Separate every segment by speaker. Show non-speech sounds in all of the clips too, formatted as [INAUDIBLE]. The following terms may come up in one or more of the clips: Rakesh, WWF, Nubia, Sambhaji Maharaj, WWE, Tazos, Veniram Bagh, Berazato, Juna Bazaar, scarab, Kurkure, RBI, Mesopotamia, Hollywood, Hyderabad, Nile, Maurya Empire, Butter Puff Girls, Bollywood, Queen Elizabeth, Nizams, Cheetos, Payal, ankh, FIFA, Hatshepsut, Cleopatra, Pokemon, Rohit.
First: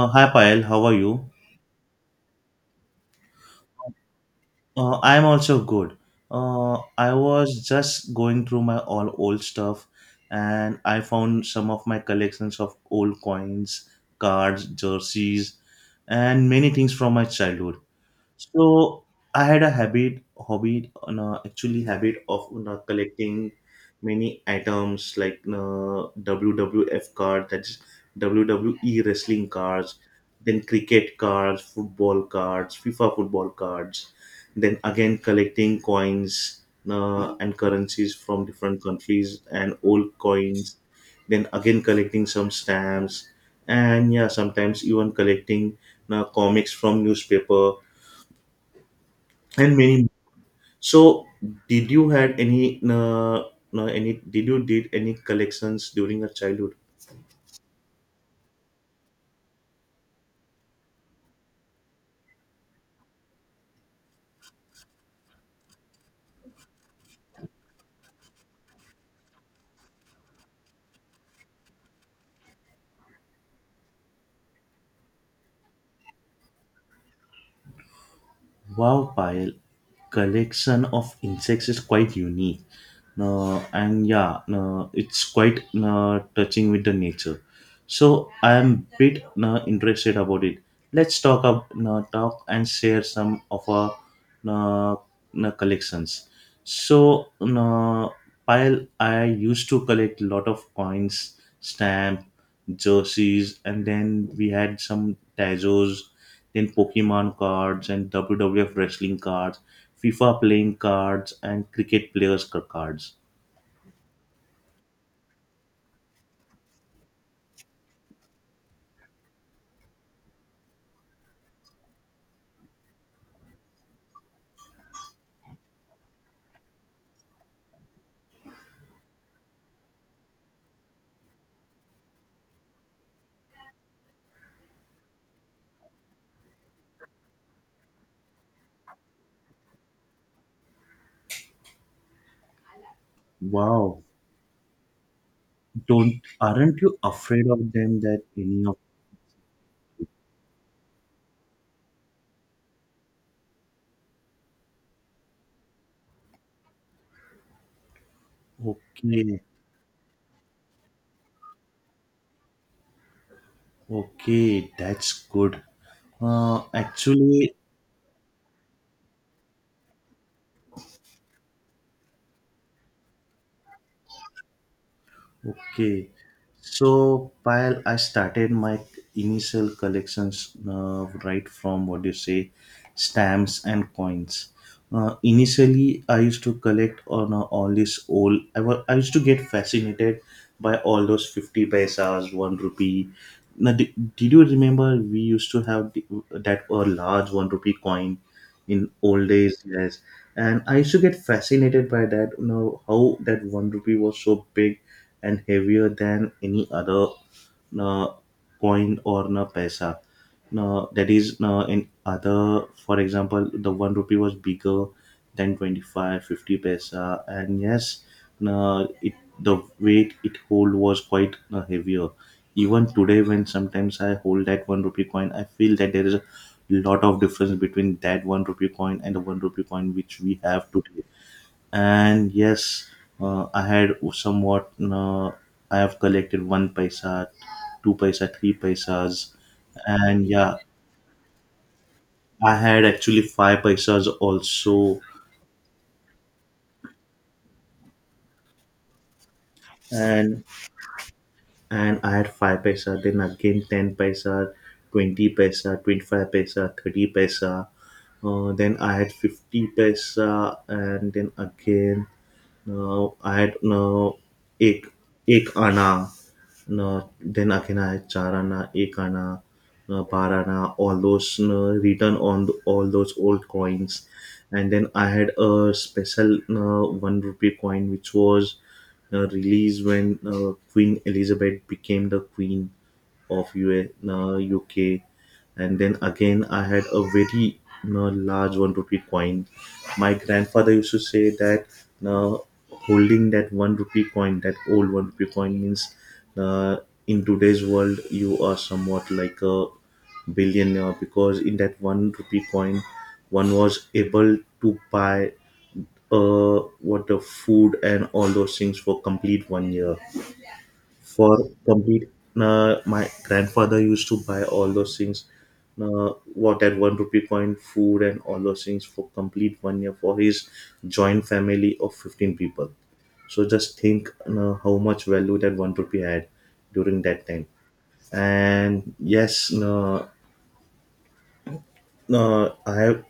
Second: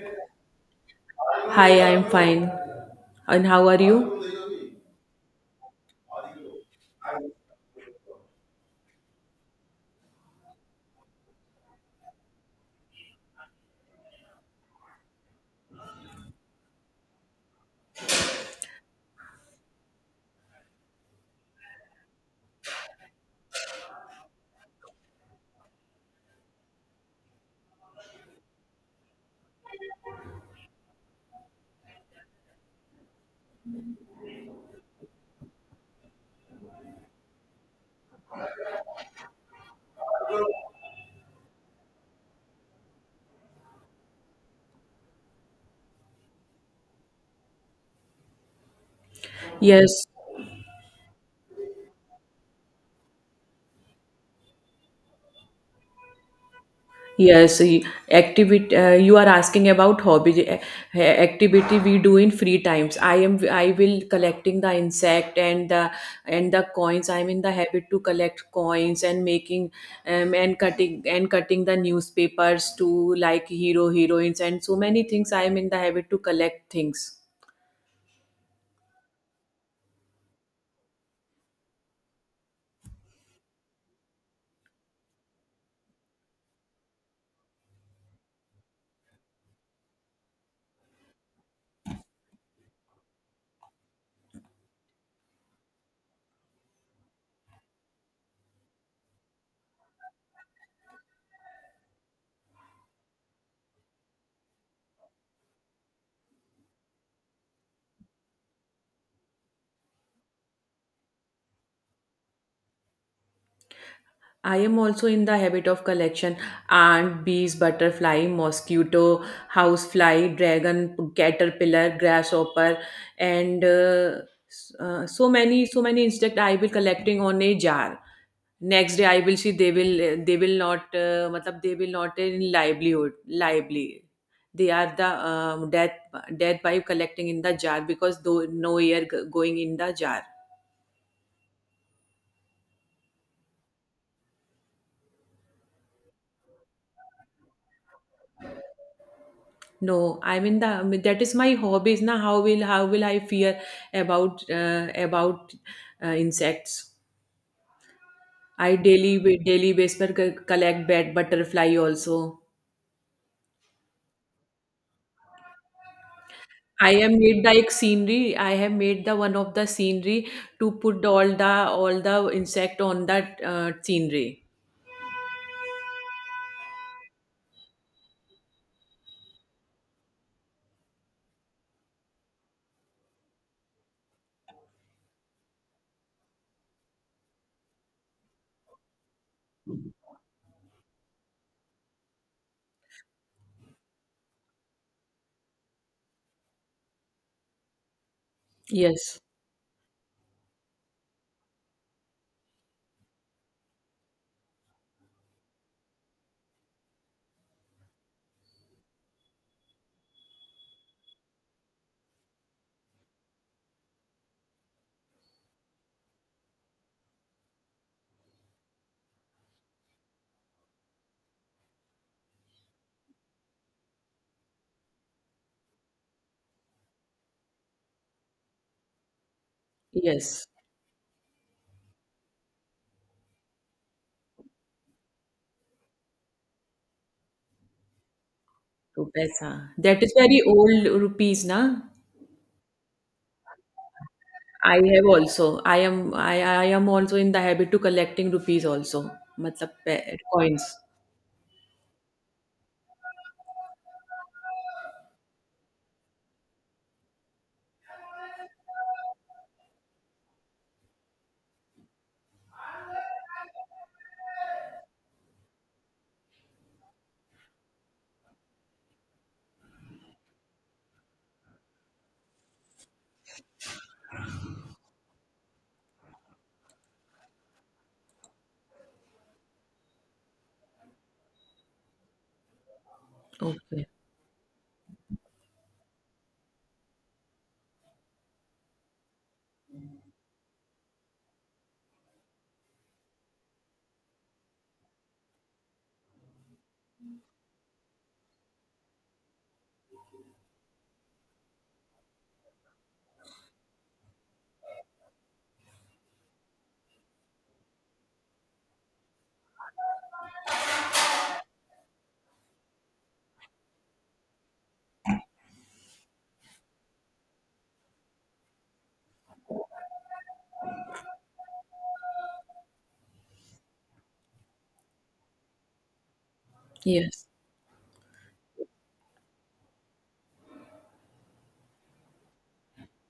Speaker 1: Hi Payal, how are you?
Speaker 2: Hi, I'm fine. And how are you?
Speaker 1: I'm also good. I was just going through my all old stuff and I found some of my collections of old coins, cards, jerseys, and many things from my childhood. So I had a habit, hobby, on actually habit of collecting many items like WWF card, that's WWE wrestling cards, then cricket cards, football cards, FIFA football cards, then again collecting coins, and currencies from different countries and old coins, then again collecting some stamps, and yeah, sometimes even collecting comics from newspaper and
Speaker 2: Yes,
Speaker 1: many. So did you had any, no, any, did you did any collections during your childhood?
Speaker 2: yes. Activity. You are asking about hobby eh, activity we do in free times. I am. I will collecting the insect and the coins. I'm in the habit to collect coins and making and cutting the newspapers to like hero heroines and so many things. I am in the habit to collect things.
Speaker 1: Wow, pile, collection of insects is quite unique. No, and yeah, no, it's quite, no, touching with the nature. So I am bit, no, interested about it. Let's talk up, no, talk and share some of our, no, no, collections. So no, pile, I used to collect a lot of coins, stamp, jerseys, and then we had some Tazos, then Pokemon cards and WWF wrestling cards, FIFA playing cards, and cricket players cards.
Speaker 2: I am also in the habit of collection ant, bees, butterfly, mosquito, housefly, dragon, caterpillar, grasshopper, and so many insect I will collecting on a jar. Next day I will see they will not matlab they will not in livelihood lively. They are the death by collecting in the jar because though no air going in the jar.
Speaker 1: Wow. Don't Aren't you afraid of them that any of.
Speaker 2: No, I mean that is my hobby. Is now how will I fear about insects? I daily
Speaker 1: Okay,
Speaker 2: daily basis पर collect bat butterfly also.
Speaker 1: okay, that's good.
Speaker 2: I have made the
Speaker 1: Actually,
Speaker 2: like scenery. I have made the one of the scenery to put all the insect on that scenery.
Speaker 1: okay, so while I started my initial collections, right from what you say, stamps and coins. Initially, I used to collect on, all this old. I I used to get fascinated by all those 50 paisas, one rupee. Now, did you remember we used to have that a large one rupee coin in
Speaker 2: Yes,
Speaker 1: old days? Yes, and I used to get fascinated by that. You know how that one rupee was so big and heavier than any other uh, coin or na paisa. No, that is no in other, for example, the one rupee was bigger than 25, fifty 50 paisa, and yes, no, it the weight it hold was quite, heavier. Even today, when sometimes I hold that one rupee coin, I feel that there is a lot of difference between that one rupee coin and the one rupee coin which we
Speaker 2: yes,
Speaker 1: have today, and yes, I had somewhat I have collected 1 paisa, 2 paisa, three
Speaker 2: two
Speaker 1: paisas
Speaker 2: paisa. That is
Speaker 1: And
Speaker 2: very
Speaker 1: yeah,
Speaker 2: old rupees, na?
Speaker 1: I had actually 5 paisas
Speaker 2: I
Speaker 1: also.
Speaker 2: have also. I am also in the habit to collecting rupees also. Matlab
Speaker 1: and
Speaker 2: coins.
Speaker 1: and I had 5 paisa, then again 10 paisa, 20 paisa, 25 paisa, 30 paisa, then I had 50 paisa, and then again. No, I had no ek ek ana. No, then again I had char ana, ek ana, no, bar ana, all those, no, written on all those old coins. And then I had a special, no, one rupee coin which was released when Queen Elizabeth became the queen of
Speaker 2: Okay.
Speaker 1: US, UK, and then again I had a very large one rupee coin. My grandfather used to say that, uh, holding that one rupee coin, that old one rupee coin, means, uh, in today's world you are somewhat like a billionaire, because in that one rupee coin one was able to buy, what, the food and all those things for complete 1 year, for complete, my grandfather used to buy all those things, what at one rupee coin food and all those things for complete 1 year for his joint family of 15 people. So just think, you, how much value that one rupee had during
Speaker 2: Yes.
Speaker 1: that time. And yes, no, I have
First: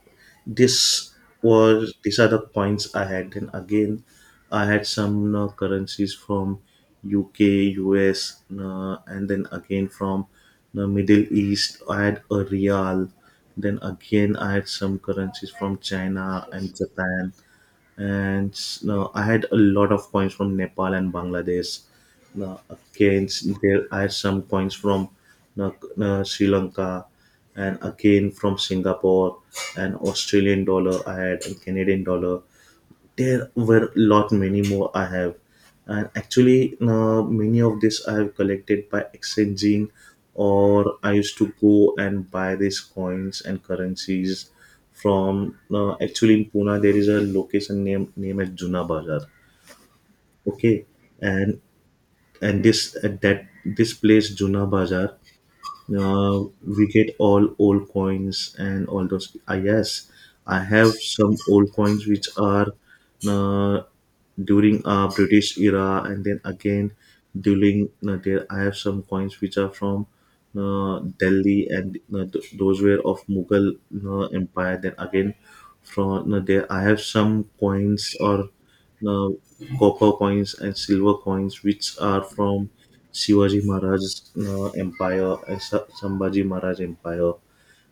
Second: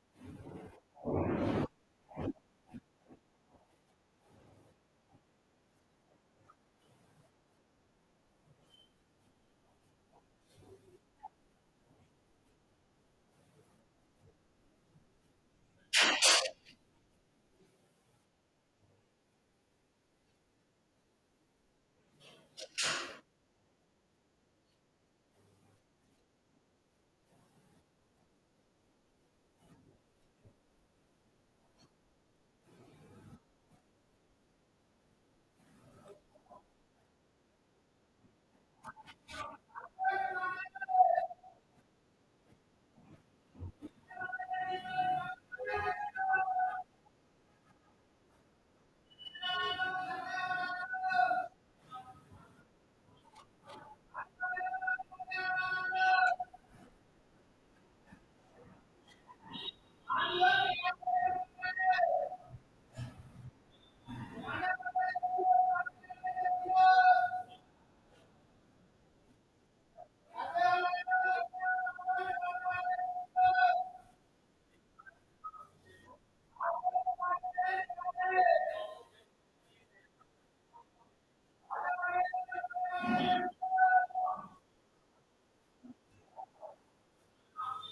Speaker 1: this was these are the coins I had. Then again, I had some currencies from UK, US, and then again from the Middle East. I had a real. Then again, I had some currencies from China and Japan, and no, I had a lot of coins from Nepal and Bangladesh. No, again, there I had some coins from, no, no, Sri Lanka, and again from Singapore, and Australian dollar I had, and Canadian dollar. There were a lot many more I have, and actually many of this I have collected by exchanging, or I used to go and buy these coins and currencies from, actually in pune there is a location named as juna bazar. Okay, and and this at that this place juna bazar, we get all old coins and all those, yes, I have some old coins which are, uh, during british era, and then again during, there I have some coins which are from, delhi, and those were of mughal empire. Then again from, there I have some coins or, uh, copper coins and silver coins, which are from Shivaji Maharaj's empire and Sambhaji Maharaj empire.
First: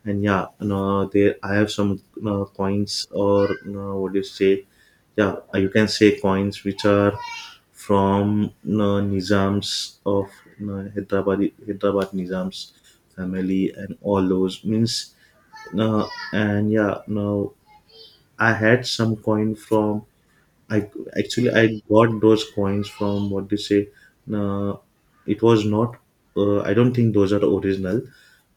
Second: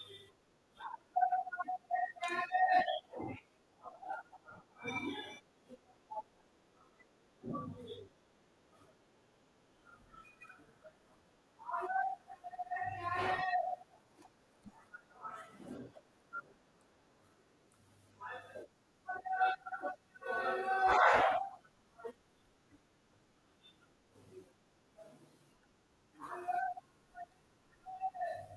Speaker 1: And yeah, no, there I have some coins or, what do you say? Yeah, you can say coins which are from, Nizams of, Hyderabad, Hyderabad Nizams family, and all those means. And yeah, now I had some coin from, I, actually I got those coins from what they say. Uh, it was not. I don't think those are original,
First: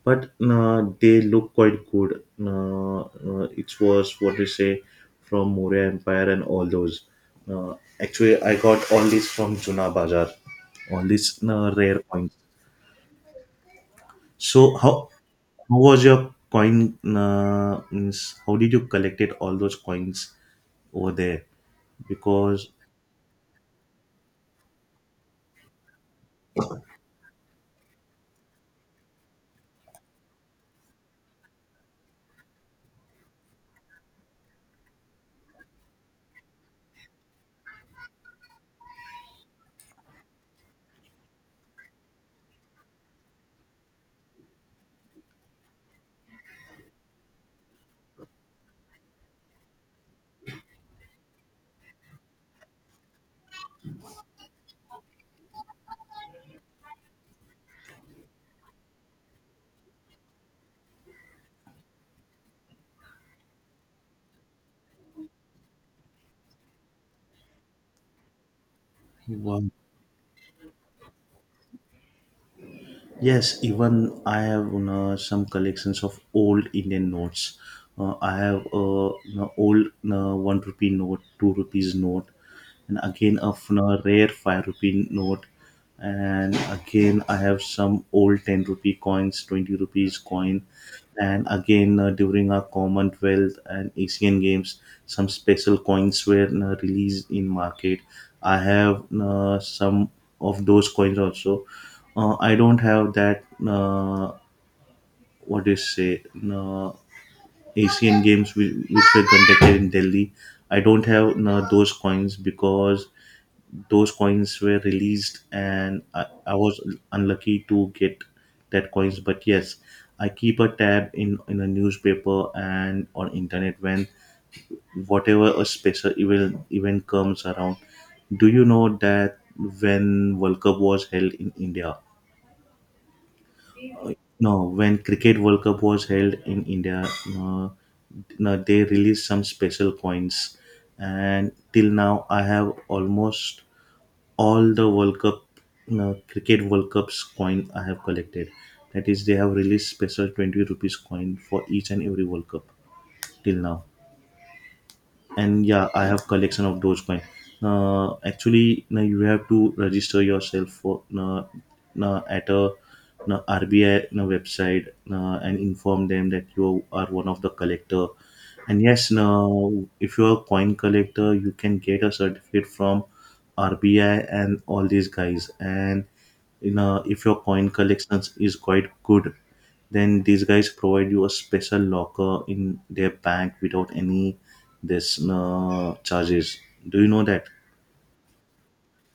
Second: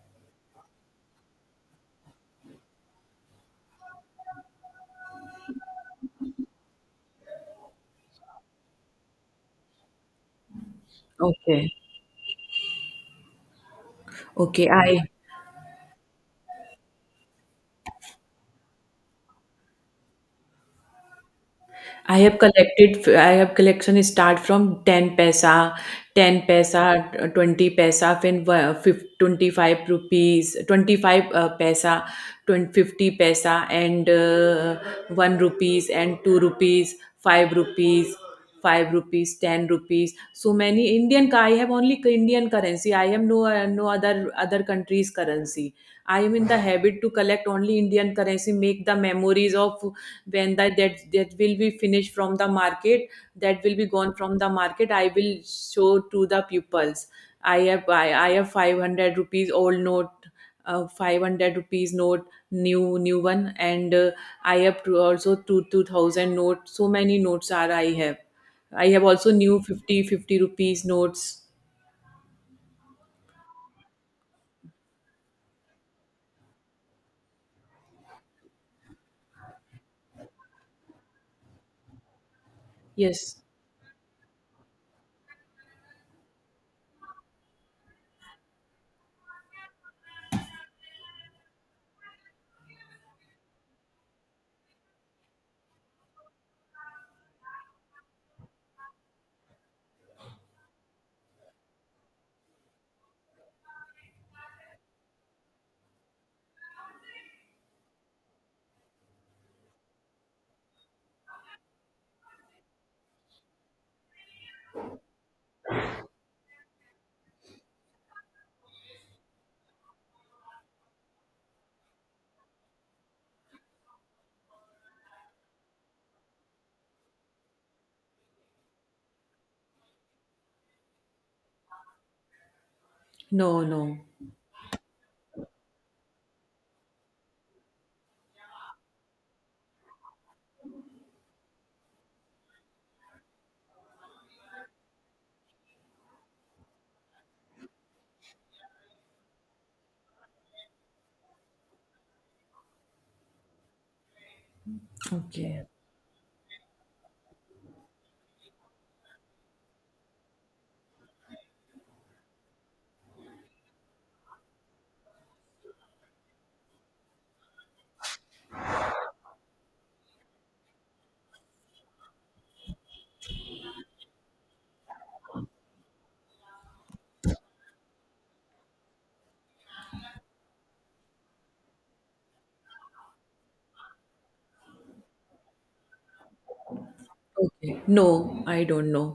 Speaker 1: but they look quite good. It was what they say from Maurya Empire and all those. Uh, Actually, I got all this from Juna Bazaar. All these
Speaker 2: Okay.
Speaker 1: rare coins.
Speaker 2: Okay.
Speaker 1: So
Speaker 2: I
Speaker 1: how was your coin? Means, how did you collect it? All those coins over there,
Speaker 2: I have
Speaker 1: because
Speaker 2: I have collection start from 10 paisa, 10 paisa, 20 paisa, then 25 rupees, 25 paisa, 20, 50 paisa, and 1 rupees, and 2 rupees, 5 rupees, 5 rupees, 10 rupees. So many Indian, I have only Indian currency. I have no other country's currency. I am in the habit to collect only Indian currency, make the memories of when that will be finished from the market that will be gone from the market I will show to the pupils. I have 500 rupees old note, 500 rupees note, new one, and I have to also two 2000 note. So many notes are I have. I have also new
Speaker 1: wow.
Speaker 2: fifty rupees notes.
Speaker 1: Yes, even I have, some collections of old Indian notes. I have a old, one rupee note, two rupees note, and again
Speaker 2: Yes.
Speaker 1: a rare 5 rupee note, and again I have some old 10 rupee coins, 20 rupees coin, and again, during our commonwealth and asian games some special coins were released in market. I have, some of those coins also. I don't have that, what do you say, uh, asian games which were conducted in delhi. I don't have, those coins, because those coins were released, and I was unlucky to get that coins, but yes, I keep a tab in a newspaper and on internet when whatever a special event comes around. Do you know that when world cup was held in india,
Speaker 2: No, no.
Speaker 1: no, when cricket world cup was held in india, uh, no, they released some special coins, and till now I have almost all the World Cup, no, cricket World Cups coin I have collected. That is, they have released special 20 rupees coin for each and every World Cup till now. And
Speaker 2: Okay.
Speaker 1: yeah, I have collection of dogecoin. Actually, now you have to register yourself for, at a, rbi website, and inform them that you are one of the collector. And yes, now if you are a coin collector you can get a certificate from rbi and all these guys. And in, if your coin collection is quite good, then these guys provide you a special locker in their bank without any this charges. Do you know that?
Speaker 2: Okay, no, I don't know.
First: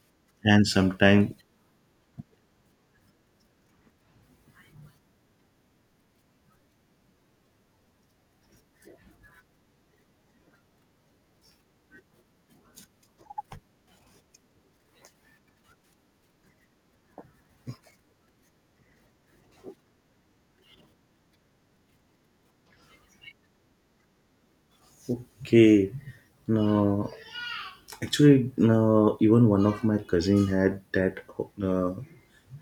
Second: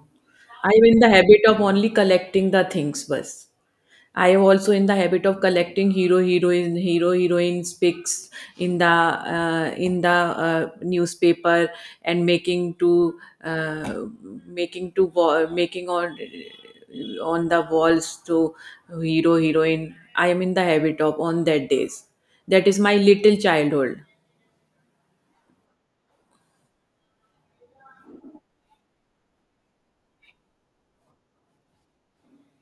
Speaker 1: And
Speaker 2: I'm in the
Speaker 1: sometimes
Speaker 2: habit of only collecting the things bus. I am also in the habit of collecting hero heroines pics in the newspaper and uh, making on the walls to hero heroine. I am in the habit of on that days. That is my little childhood.
Speaker 1: okay, no, actually, no, even one of my cousin had that uh,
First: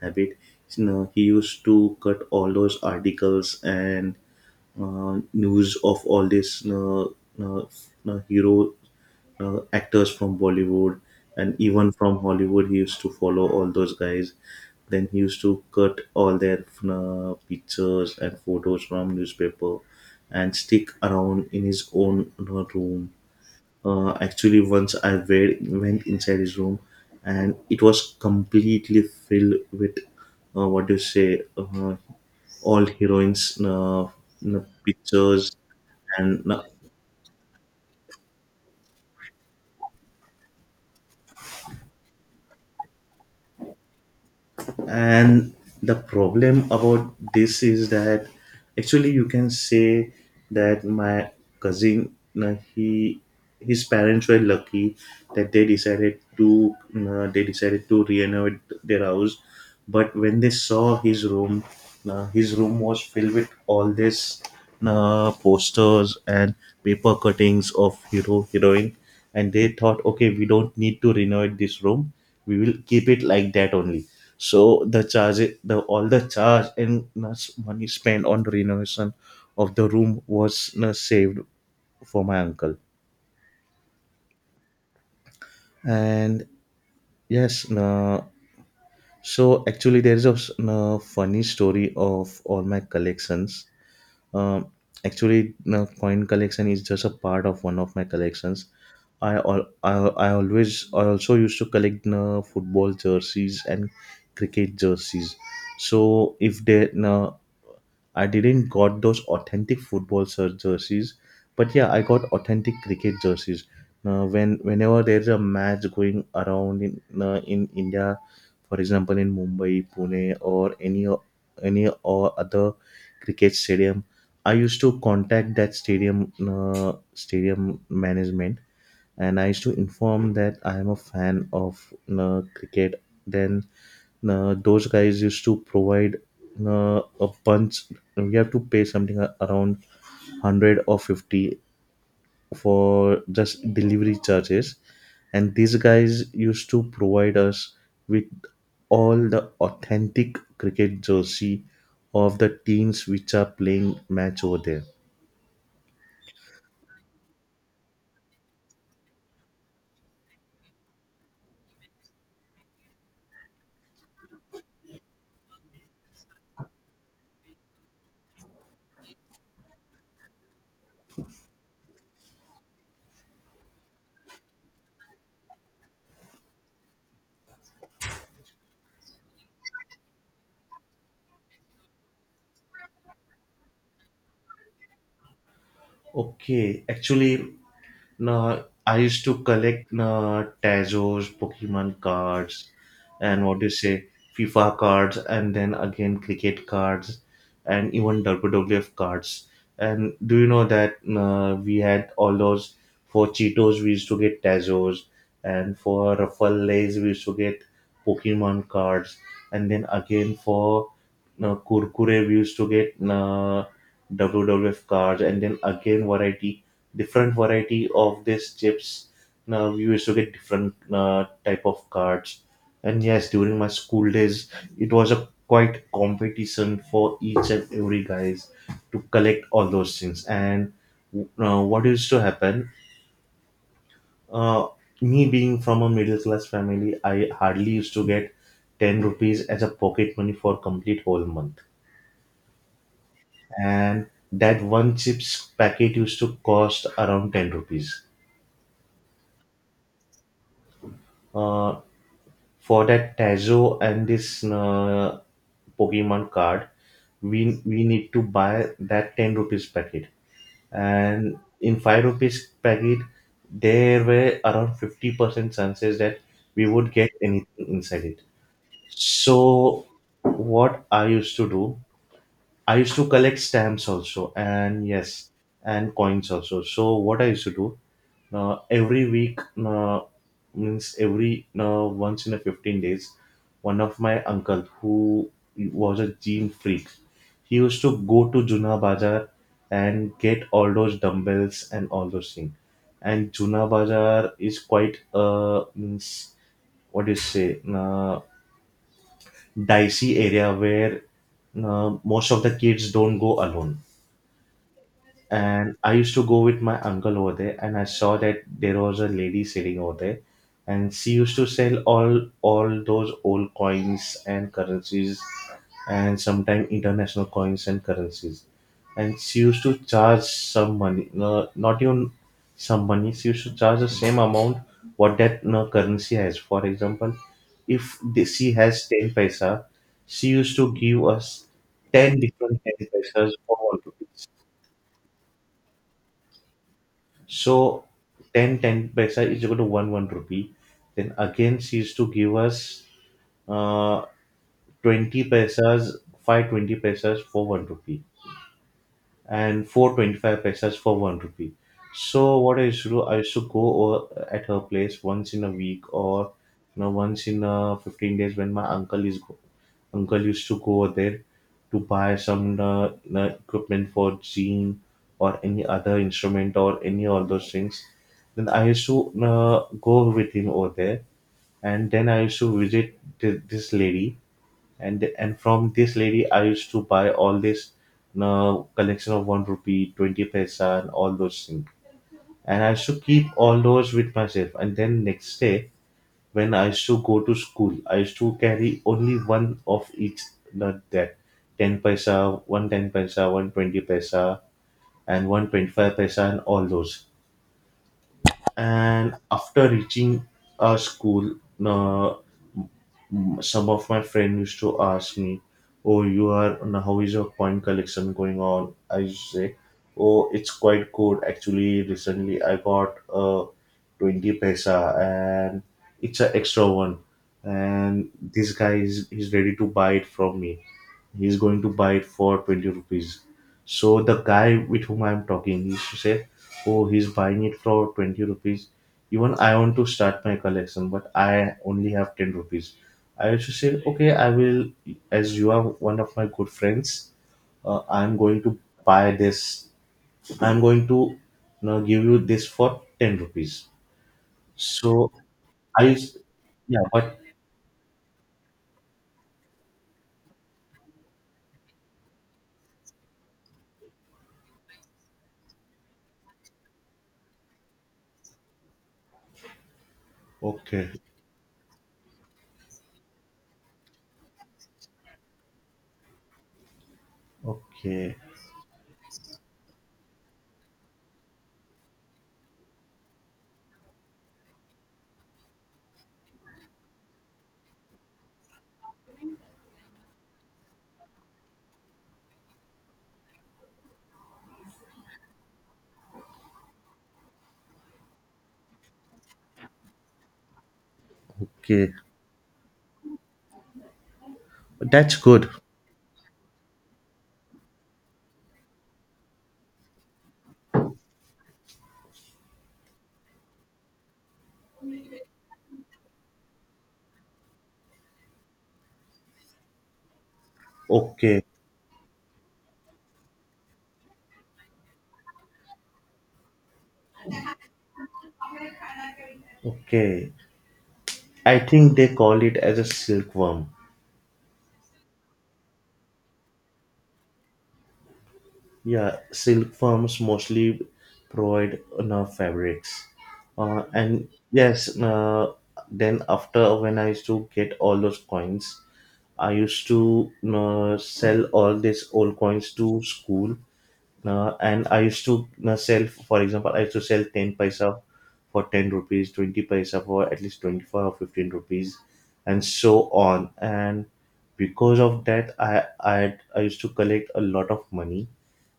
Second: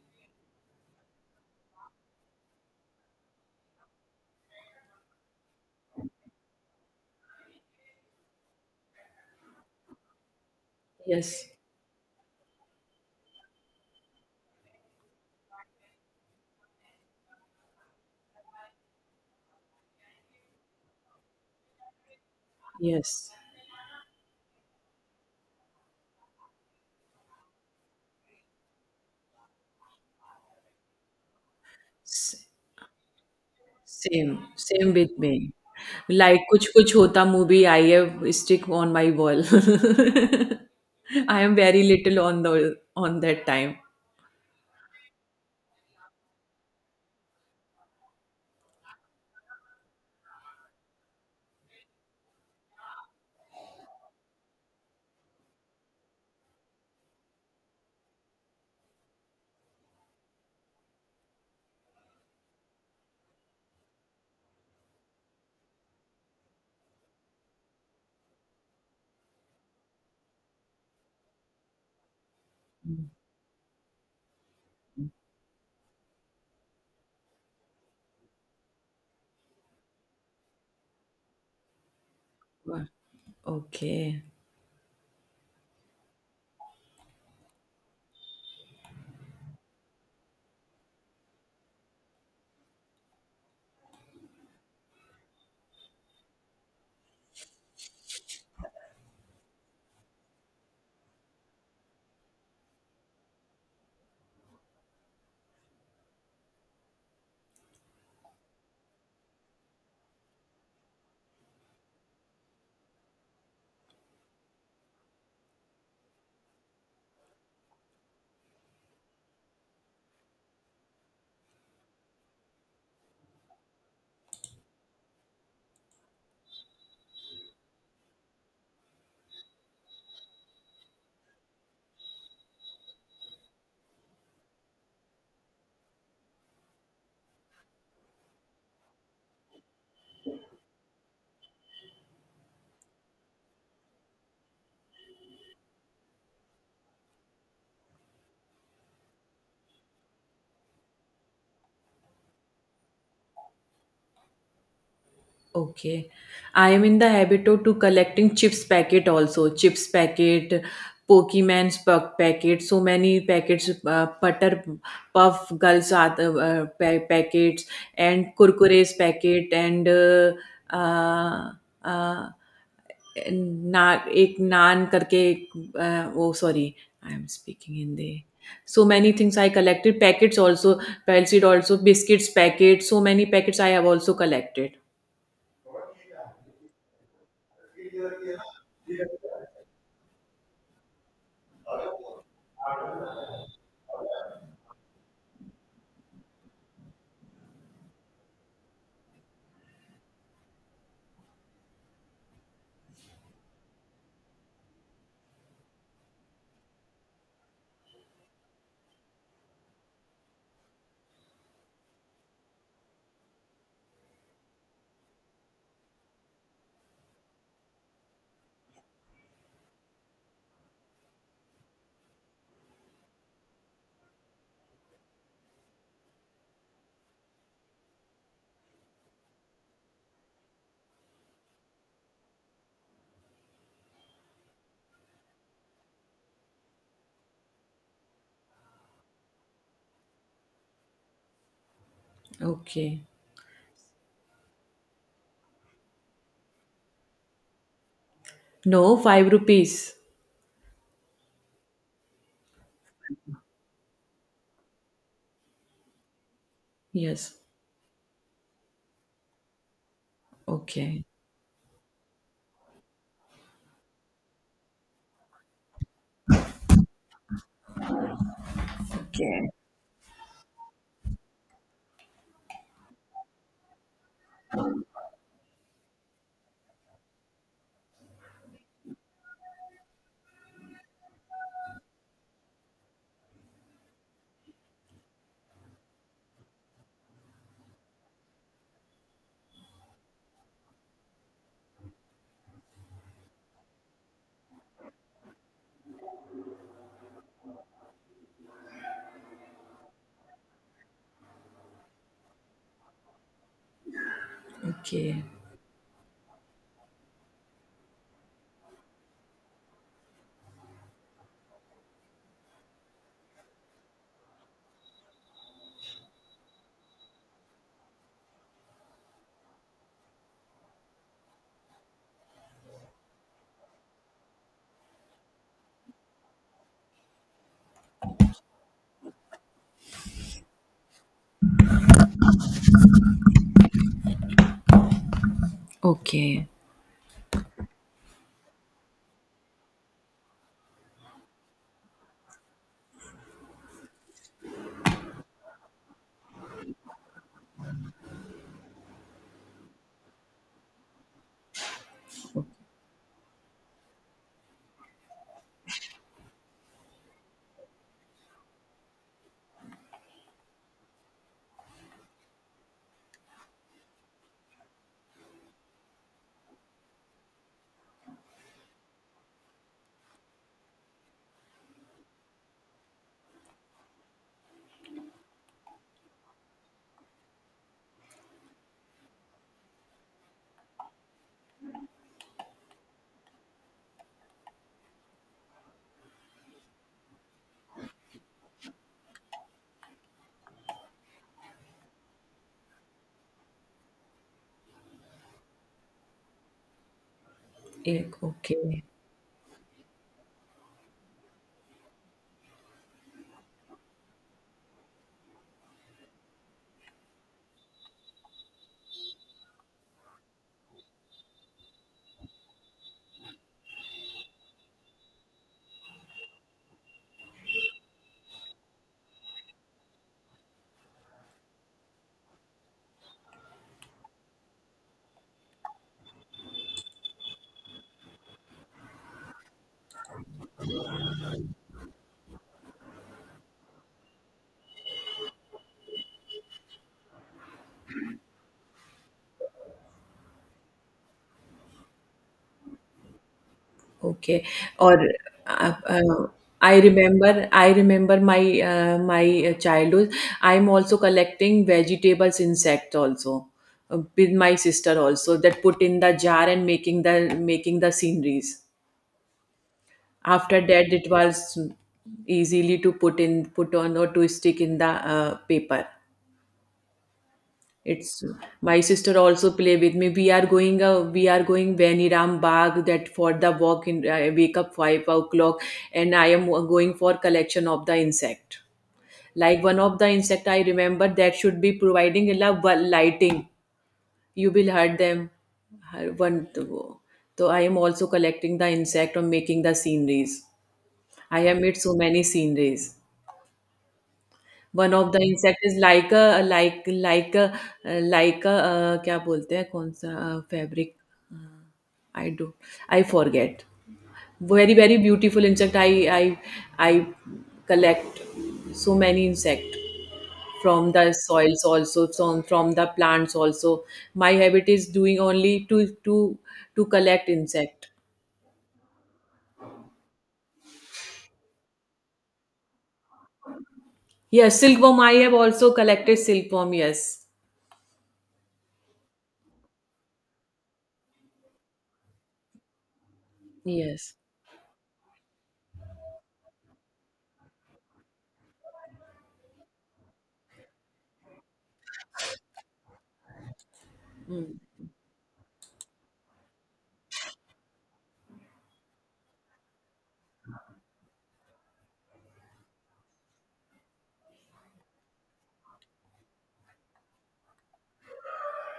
Speaker 1: habit, he used to cut all those articles and news of all these uh, hero, actors from Bollywood,
Speaker 2: Yes,
Speaker 1: and even from Hollywood. He used to follow all those guys. Then he used to cut all their pictures and photos from newspaper and stick around in his own room.
Speaker 2: yes.
Speaker 1: Actually, once I went inside his room, and it was completely filled with, what do you say, all heroines,
Speaker 2: same, same with me.
Speaker 1: pictures,
Speaker 2: like
Speaker 1: and uh,
Speaker 2: Kuch Kuch Hota movie I है stick on my wall. I am very little on the on that time.
Speaker 1: and the problem about this is that, actually you can say that my cousin, he his parents were lucky that they decided to, renovate their house, but when they saw his room, was filled with all this, posters and paper cuttings of hero heroine, and they thought okay we don't need to renovate this room, we will keep it like that only. So the charge, the all the charge and, money spent on renovation of the room was, saved for my uncle.
Speaker 2: वाह! Okay. [LAUGHS]
Speaker 1: And yes, so actually there is a, funny story of all my collections. Um, Actually, coin collection is just a part of one of my collections. I al- I always I also used to collect football jerseys and cricket jerseys. So if they, I didn't got those authentic football jerseys, but yeah, I got authentic cricket jerseys. Now, whenever there's a match going around in, in India, for example in Mumbai, Pune, or any any or other cricket stadium, I used to contact that stadium, stadium management, and I used to inform that I am a fan of, cricket. Then, those guys used to provide, a bunch. We have to pay something around 100 or 50 for just delivery charges, and these guys used to provide us with all the authentic cricket jersey of the teams which are playing match over there.
Speaker 2: Okay. I am in the habit of to collecting chips packet also. Chips packet, Pokemon's puck packet, so many packets, butter puff girls are the, packets, and Kurkure's packet, and uh, uh, ना एक नान करके एक, अ, वो sorry, I am speaking Hindi, so many things I collected packets also, पेलसीड also biscuits packet, so many packets I have also collected.
Speaker 1: Okay, actually, no, I used to collect Tazos, Pokemon cards, and what do you say, FIFA cards, and then again cricket cards, and even WWF cards. And do you know that we had all those for Cheetos? We used to get Tazos, and for Ruffle Lays we used to get Pokemon cards, and then again for Kurkure we used to get WWF cards, and then again variety different variety of these chips. Now we used to get different type of cards, and yes, during my school days, it was a quite competition for each and every guys to collect all those things. And what used to happen? Uh, Me being from a middle class family, I hardly used to get 10 rupees as a pocket money for complete whole month,
Speaker 2: Okay.
Speaker 1: and that one chips packet used to cost around 10 rupees
Speaker 2: No, 5 rupees.
Speaker 1: uh, for that Tazo and this Pokemon card,
Speaker 2: Yes.
Speaker 1: we need to buy that 10 rupees packet,
Speaker 2: Okay.
Speaker 1: and in 5 rupees packet, there were around 50% chances that we would get anything inside it.
Speaker 2: Okay.
Speaker 1: So what I used to do. I used to collect stamps also, and yes, and coins also. So what I used to do every week, uh, means every once in a 15 days, one of my uncle who was a gym freak, he used to go to Juna Bazaar and get all those dumbbells and all those things. And Juna Bazaar is quite, means, what do you say, dicey area where most of the kids don't go alone,
Speaker 2: Okay.
Speaker 1: and I used to go with my uncle over there, and I saw that there was a lady sitting over there, and she used to sell all those old coins and currencies, and sometimes international coins and currencies, and she used to charge some money, no, not even some money. She used to charge the same amount what that, no, currency has. For example, if she has 10 paisa, she used to give us 10 different 10 paisas for 1 rupee.
Speaker 2: Okay.
Speaker 1: So 10 10 paisa is equal to 1 rupee. Then again, she used to give us uh, 20 paisas, 5 20 paisas for 1 rupee and 425 paisas for 1 rupee. So what I used to do, I used to go over at her place once in a week or once in 15 days when my uncle used to go over there to buy some equipment for gene or any other instrument or any all those things. Then I used to go with him over there, and then I used to visit this lady, and from this lady I used to buy all this collection of 1 rupee, 20 paisa, and all those things. And I used to keep all those with myself. And then next day, when I used to go to school, I used to carry only one of each note there: 10 paisa, 1 10 paisa, 1 20 paisa, and 1 25 paisa, and all those.
Speaker 2: Ek, okay.
Speaker 1: And after reaching our school, uh, some of my friends used to ask me, "Oh, you are now how is your coin collection going on?" I used to say, "Oh, it's quite good actually. Recently, I got a 20 paisa, and it's an extra one, and this guy is he's ready to buy it from me. He's going to buy it for 20 rupees." So the guy with whom I'm talking, he used to say, "Oh, he's buying it for 20 rupees. Even I want to start my collection, but I only have 10 rupees." I used to say, "Okay, I will. As you are one of my good friends, I'm going to buy this. I'm going to, give you this for 10 rupees."
Speaker 2: Okay. Or
Speaker 1: So
Speaker 2: uh,
Speaker 1: I used.
Speaker 2: uh, I
Speaker 1: Yeah, but.
Speaker 2: remember I remember my childhood. I'm also collecting vegetables, insect also, with my sister also, that put in the jar and making the sceneries. After
Speaker 1: Okay,
Speaker 2: that, it was easily to put on or to stick in the paper.
Speaker 1: okay.
Speaker 2: It's my sister also play with me. We are going Veniram Bagh, that for the walk in. I wake up 5 o'clock and I am going for collection of the insect. Like one of the insect I remember that should be providing a lot of lighting. You will hurt them. One, so I am also collecting the insect or making the sceneries. I have made
Speaker 1: Okay,
Speaker 2: so many sceneries. One of
Speaker 1: that's
Speaker 2: the
Speaker 1: good.
Speaker 2: Insect is like a like a, क्या बोलते हैं कौन सा fabric, I do, I forget, very very beautiful insect, I I I collect so many insect from the
Speaker 1: Okay,
Speaker 2: soils also, from the plants also. My habit is doing only to to to collect insect.
Speaker 1: okay. I think they call it as a silkworm.
Speaker 2: Yes, silkworm, I have also collected silkworm. Yes,
Speaker 1: Yeah, silkworms mostly provide enough fabrics.
Speaker 2: yes.
Speaker 1: And yes, then after when I used to get all those coins, I used to sell all these old coins to school, and I used to sell, for example, I used to sell 10 paisa for 10 rupees, 20 paisa for at least 25 or 15 rupees, and so on. And because of that, I used to collect a lot of money.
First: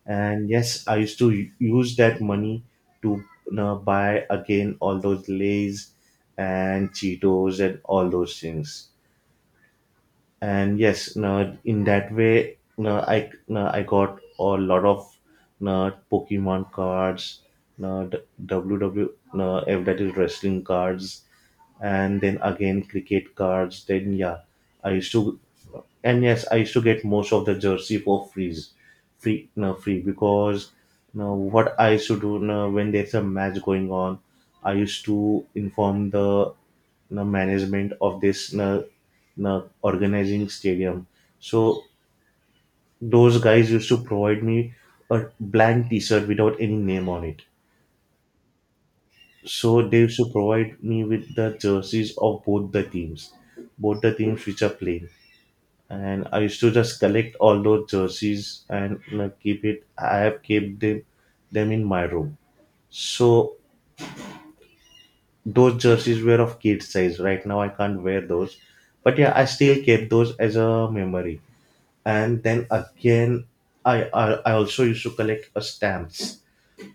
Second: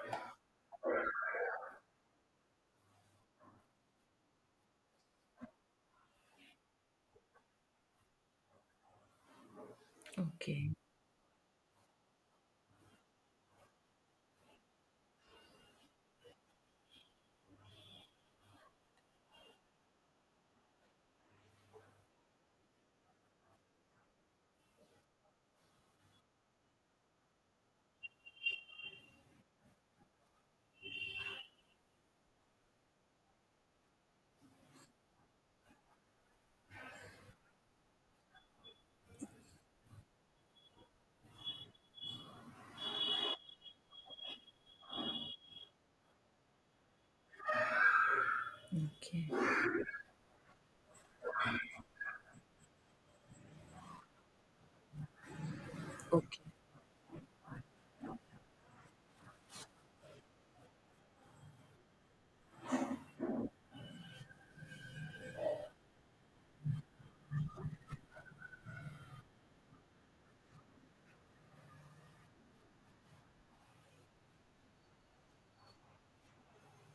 Speaker 1: And yes, I used to use that money to buy again all those Lays and Cheetos and all those things,
Speaker 2: Okay,
Speaker 1: and yes, no, in that way, no, I, no, I got a lot of, no, Pokemon cards, no, d- ww no, if that is wrestling cards, and then again cricket cards, then yeah. I used to, and yes, I used to get most of the jersey for free, no, free because, no, what I used to do, no, when there's a match going on, I used to inform the, you, management of this, you, organizing stadium. So those guys used to provide me a blank T-shirt without any name on it.
Speaker 2: okay,
Speaker 1: So they used to provide me with the jerseys of both the teams which are playing. And I
Speaker 2: okay,
Speaker 1: used to just collect all those jerseys, and keep it. I have kept them in my room. So those jerseys were of kid size. Right now I can't wear those, but yeah, I still kept those as a memory. And then again, I also used to collect stamps.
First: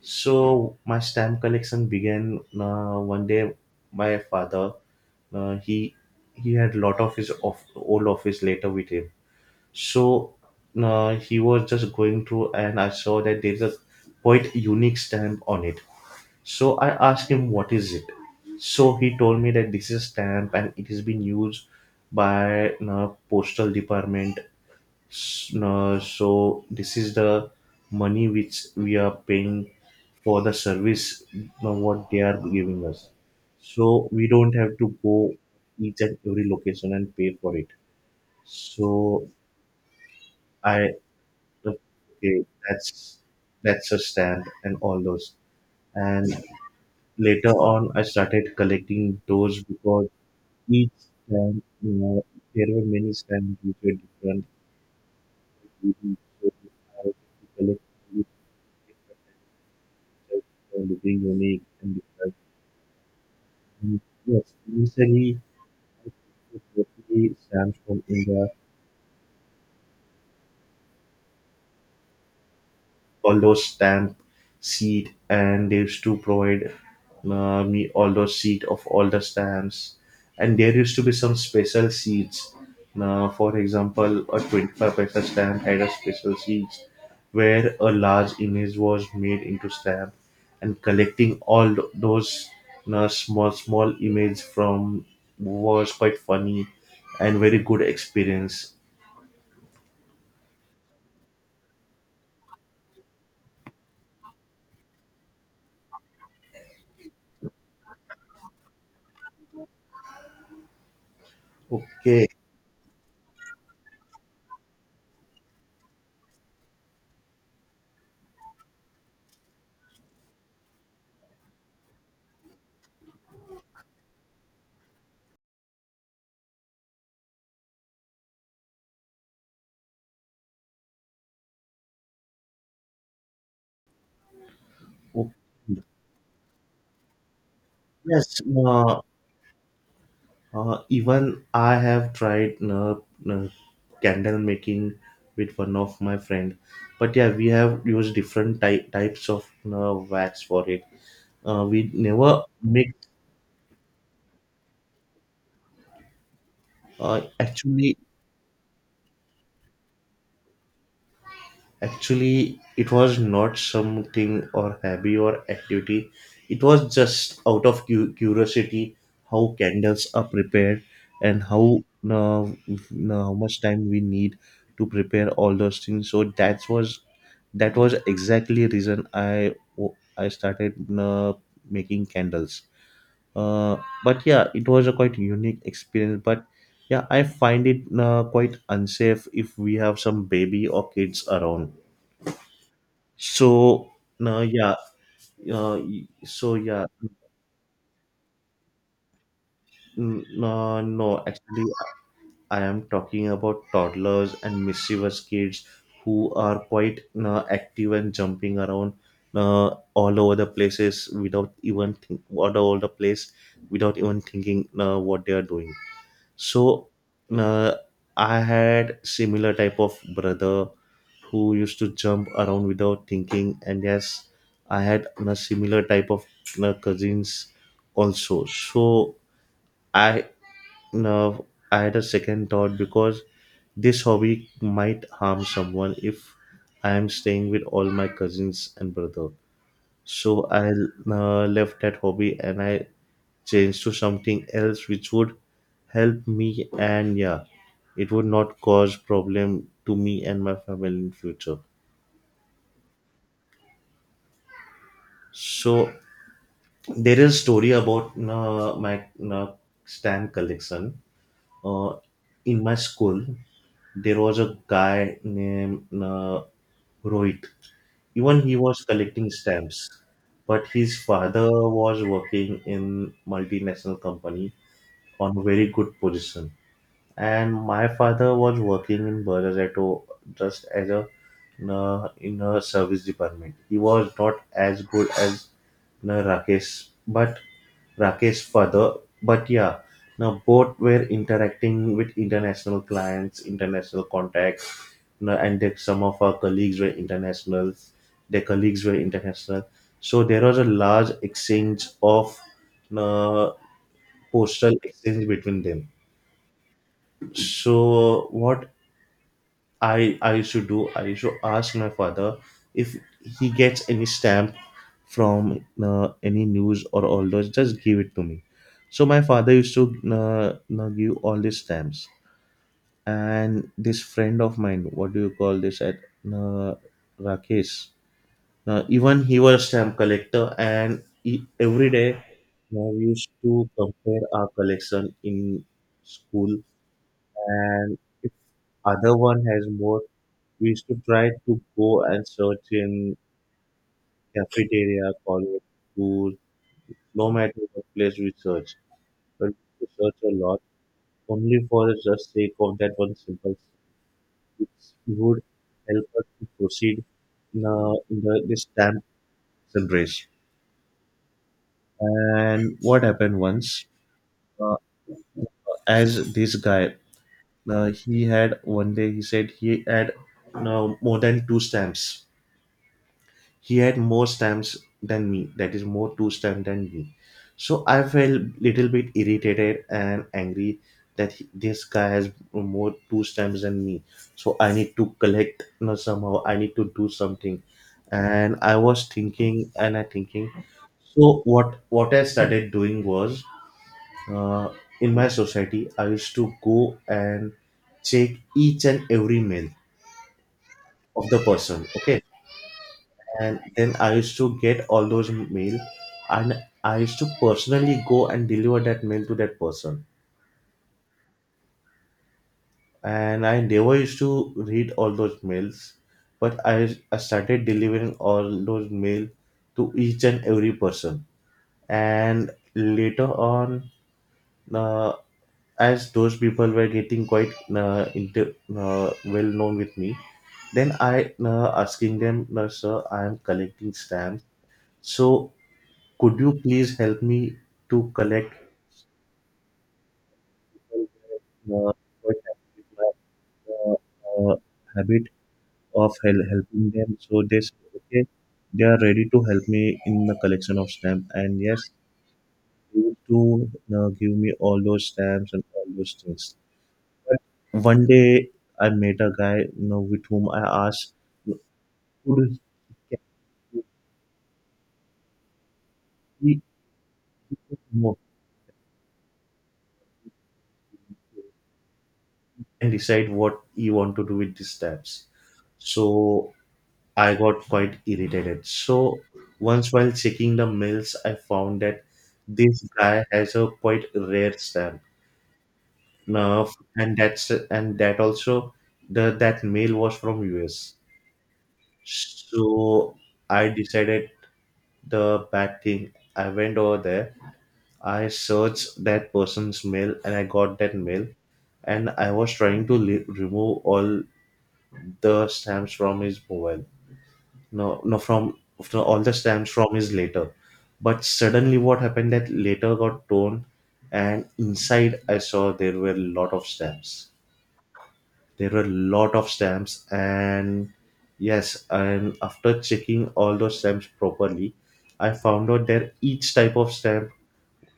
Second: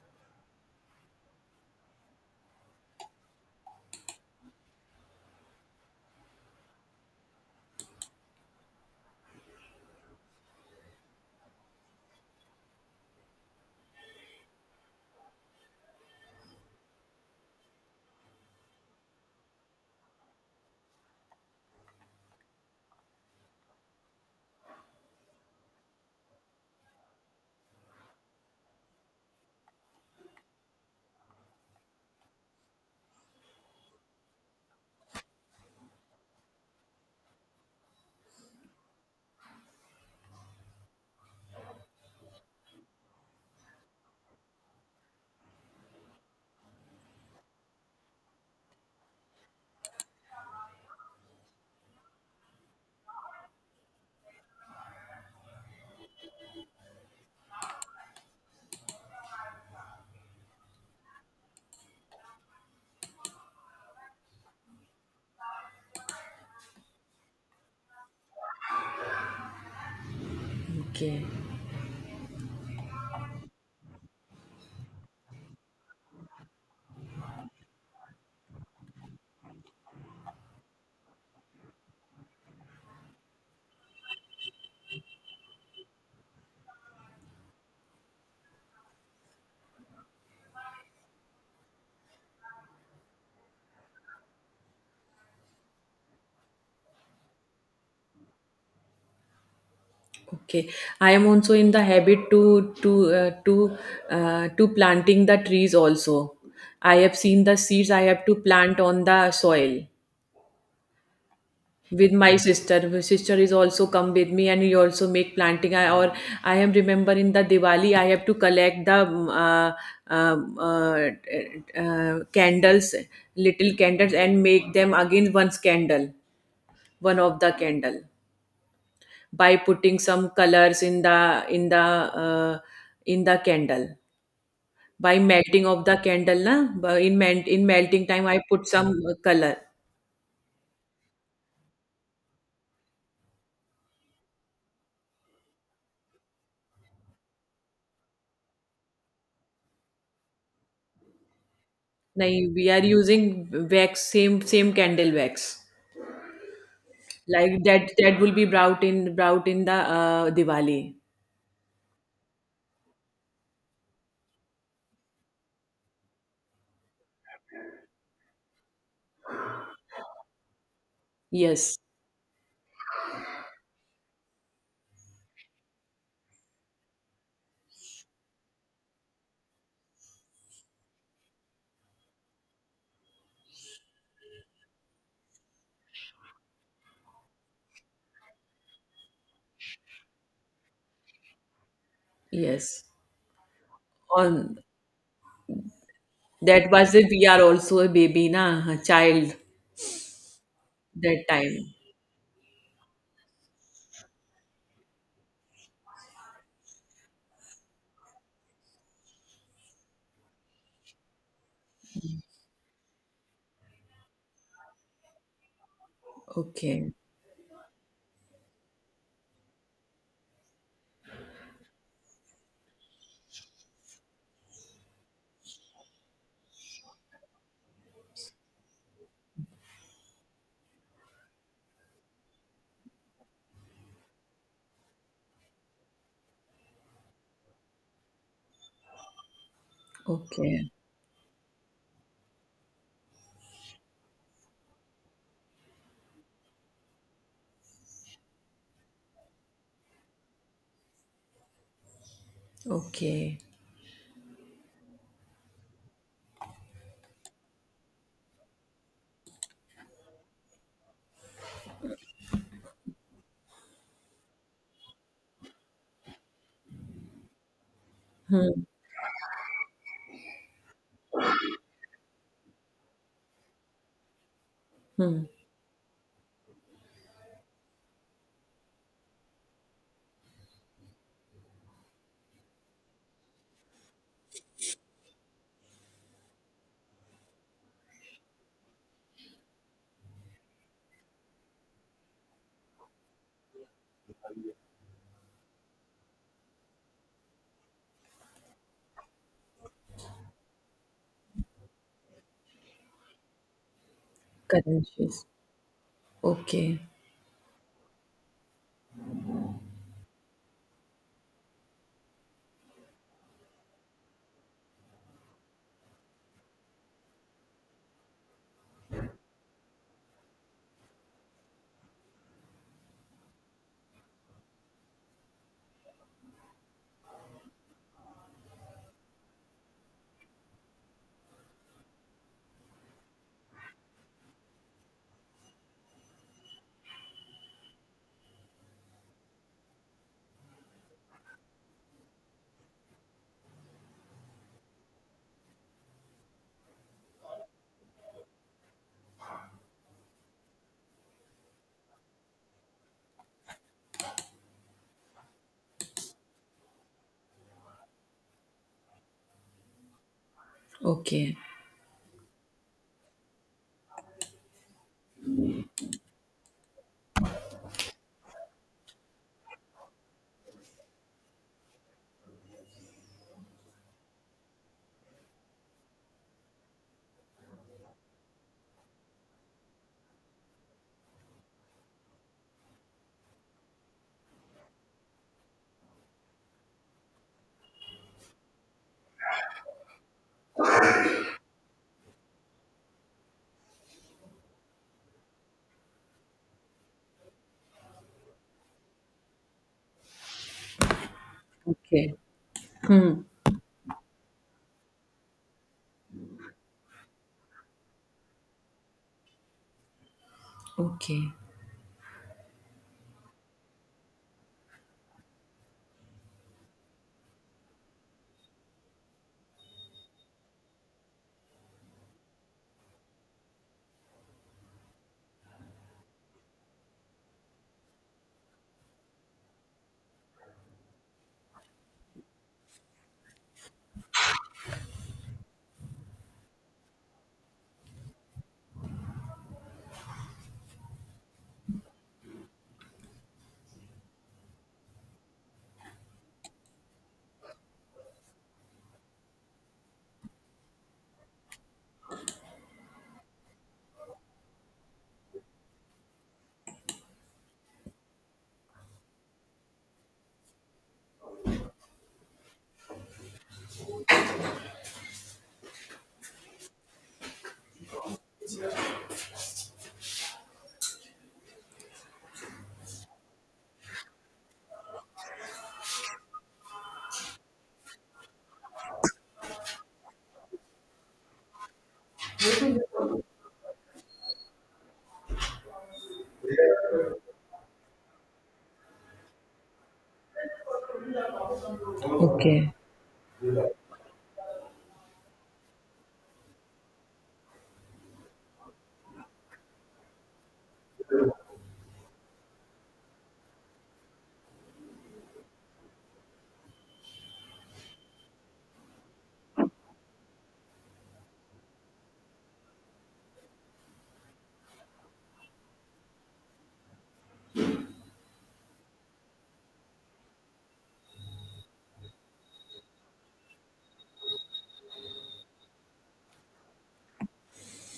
Speaker 1: So my stamp collection began one day my father, uh, he he had lot of his old office later with him. So he was just going through and I saw that there's a quite unique stamp on it, so I asked him what is it, so he told me that this is a stamp and it has been used by postal department. No, so this is the money which we are paying for the service, no, what they are giving us, so we don't have to go each and every location and pay for it. So I, okay, that's a stand and all those, and later on I started collecting those because each stand, there were many stands which were different. So I had to collect, like, looking unique and different. And yes, initially, I thought it mostly stands from India,
Speaker 2: okay.
Speaker 1: all those stamp seed, and they used to provide me all those seed of all the stamps, and there used to be some special seeds, for example a 25 paisa stamp had a special seeds, where a large image was made into stamp, and collecting all those small small image from was quite funny and very good experience.
Speaker 2: Okay, I am also in the habit to to planting the trees also. I have seen the seeds. I have to plant on the soil with
Speaker 1: Okay,
Speaker 2: my sister. My sister is also come with me, and we also make planting. I am remember in the Diwali I have to collect the um, uh, candles, little candles, and make them again one candle, one of the candle by putting some colors in the candle by
Speaker 1: okay.
Speaker 2: melting of the candle na, in melting time I
Speaker 1: Yes.
Speaker 2: put some
Speaker 1: uh,
Speaker 2: color.
Speaker 1: Even I have tried uh, candle making with one of my friend, but yeah, we have used different types of wax for it. We
Speaker 2: Nahi,
Speaker 1: never
Speaker 2: we are
Speaker 1: make,
Speaker 2: using wax, same candle wax,
Speaker 1: uh,
Speaker 2: like that,
Speaker 1: actually
Speaker 2: that will be brought in the diwali.
Speaker 1: actually. It was not something or hobby or activity. It was just out of curiosity how candles are prepared, and
Speaker 2: Yes,
Speaker 1: how, uh, uh, how much time we need to prepare all those things. So that was exactly reason I started making candles. Uh, but yeah, it was a quite unique experience. But yeah, I find it quite unsafe if we have some baby or kids around,
Speaker 2: yes,
Speaker 1: so no,
Speaker 2: on
Speaker 1: yeah, so
Speaker 2: that
Speaker 1: yeah,
Speaker 2: was it we are also a baby na, a child
Speaker 1: no, no.
Speaker 2: that time.
Speaker 1: Actually, I am talking about toddlers and mischievous kids who are quite active and jumping around, all over the place without even thinking what they are doing. So
Speaker 2: Okay.
Speaker 1: uh, I had similar type of brother who used to jump around without thinking, and yes, I had a similar type of cousins also. So I uh, I had a second thought because this hobby might harm someone if I am staying with all my cousins and brother. So I
Speaker 2: Okay.
Speaker 1: left that hobby and I changed to something else which would help me, and yeah, it would not cause problem to me and my family in future.
Speaker 2: Okay.
Speaker 1: So there is story about my uh, stamp collection. Uh, in my school, there was a guy named Rohit. Even he
Speaker 2: Hmm.
Speaker 1: was collecting stamps, but his father was working in multinational company
Speaker 2: Hmm.
Speaker 1: on a very good position. And my father was working in Berazato just as a in a service department. He was not as good as, na Rakesh, but Rakesh's father. But yeah, now both were interacting with international clients, international contacts, na, and that some of our colleagues were internationals. Their colleagues were international, so there was a large exchange of na, postal
Speaker 2: Currencies.
Speaker 1: exchange between them.
Speaker 2: Okay,
Speaker 1: So what I should do, I should ask my father if he gets any stamp from any news or all those, just give it to me. So my father used to give all these stamps. And this friend of mine, what do you call this at, uh, Rakesh, even he was stamp collector, and he, every day we used to compare our collection in school. And if other one has more, we used to try to go and search in cafeteria, college, school, no matter what place we search. But we search a lot only for the just sake of that one simple thing. It would help us to proceed in this stamp race.
Speaker 2: okay,
Speaker 1: And what happened once, uh, as this guy, he had one day, he said he had more than two stamps. He had more stamps than me, that is, more two stamps than me. So I felt little bit irritated and angry that this guy has more two stamps than me. So I need to collect, you know, somehow. I need to do something. And I was thinking and I thinking. So what I started doing was, uh, in my society I used to go and check each and every mail of the person.
Speaker 2: okay.
Speaker 1: Okay,
Speaker 2: Hmm.
Speaker 1: and then I used to get all those mail, and I used to personally go and deliver that mail to that person.
Speaker 2: Okay,
Speaker 1: And I never used to read all those mails, but I started delivering all those mail to each and every person. And later on, uh, as those people were getting quite well known with me, then I asking them, no, sir, I am collecting stamps. So could you please help me to collect, uh, but have, uh, habit of helping them. So they said, okay, they are ready to help me in the collection of stamp. And yes, they used to give me all those stamps and all those things. But one day I met a guy, you know, with whom I asked, could he more and decide what he want to do with these stamps? So I got quite irritated. So once while checking the mails, I found that this guy has a quite rare stamp. Now, and that also the that mail was from US.
Speaker 2: okay,
Speaker 1: So I decided the bad thing. I went over there. I searched that person's mail and I got that mail. And I was trying to remove all the stamps from his mobile, no no, from all the stamps from his letter. But suddenly what happened, that letter got torn, and inside I saw there were a lot of stamps. There were a lot of stamps. And yes, and after checking all those stamps properly, I found out that each type of stamp,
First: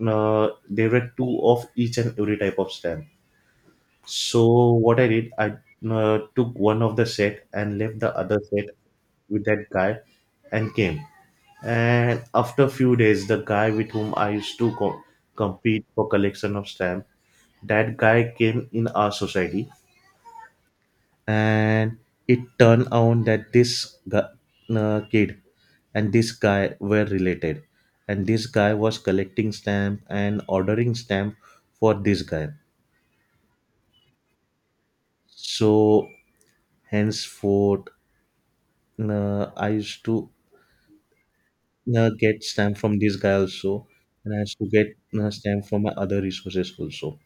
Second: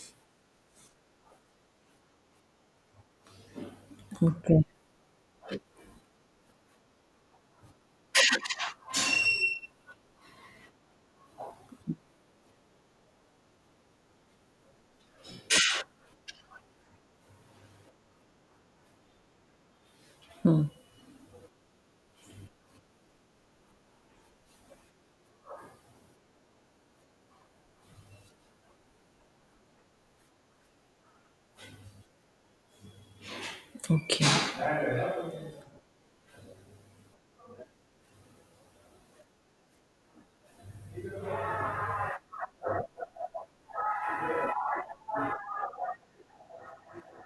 Speaker 1: there were two of each and every type of stamp. So
Speaker 2: okay.
Speaker 1: what I did, I took one of the set and left the other set with that guy and came. And after a few days, the guy with whom I used to compete for collection of stamp, that guy came in our society,
Speaker 2: Hmm.
Speaker 1: and it turned out that this kid and this guy were related, and this guy was collecting stamp and ordering stamp for this guy.
Speaker 2: Okay,
Speaker 1: So henceforth, I used to get stamp from this guy also, and I used to get stamp from my other resources also.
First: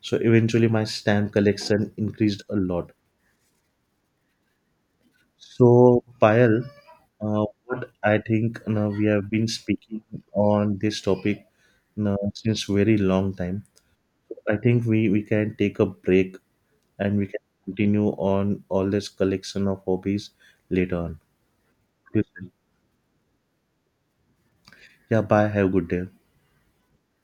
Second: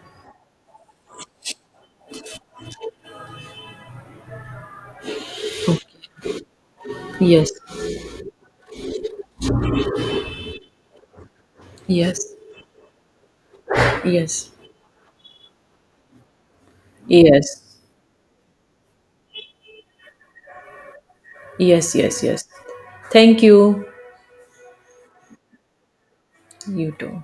Speaker 1: So eventually, my stamp collection increased a lot. So,
Speaker 2: okay.
Speaker 1: Payal,
Speaker 2: Yes,
Speaker 1: what I think, you know, we have been speaking on this topic, you know,
Speaker 2: yes,
Speaker 1: since very long time.
Speaker 2: yes,
Speaker 1: I think we can take a break and we can
Speaker 2: yes,
Speaker 1: continue on all this collection of hobbies later on.
Speaker 2: yes, yes,
Speaker 1: Okay, sir.
Speaker 2: yes. Thank you.
Speaker 1: Yeah, bye. Have a good day.
Speaker 2: You too.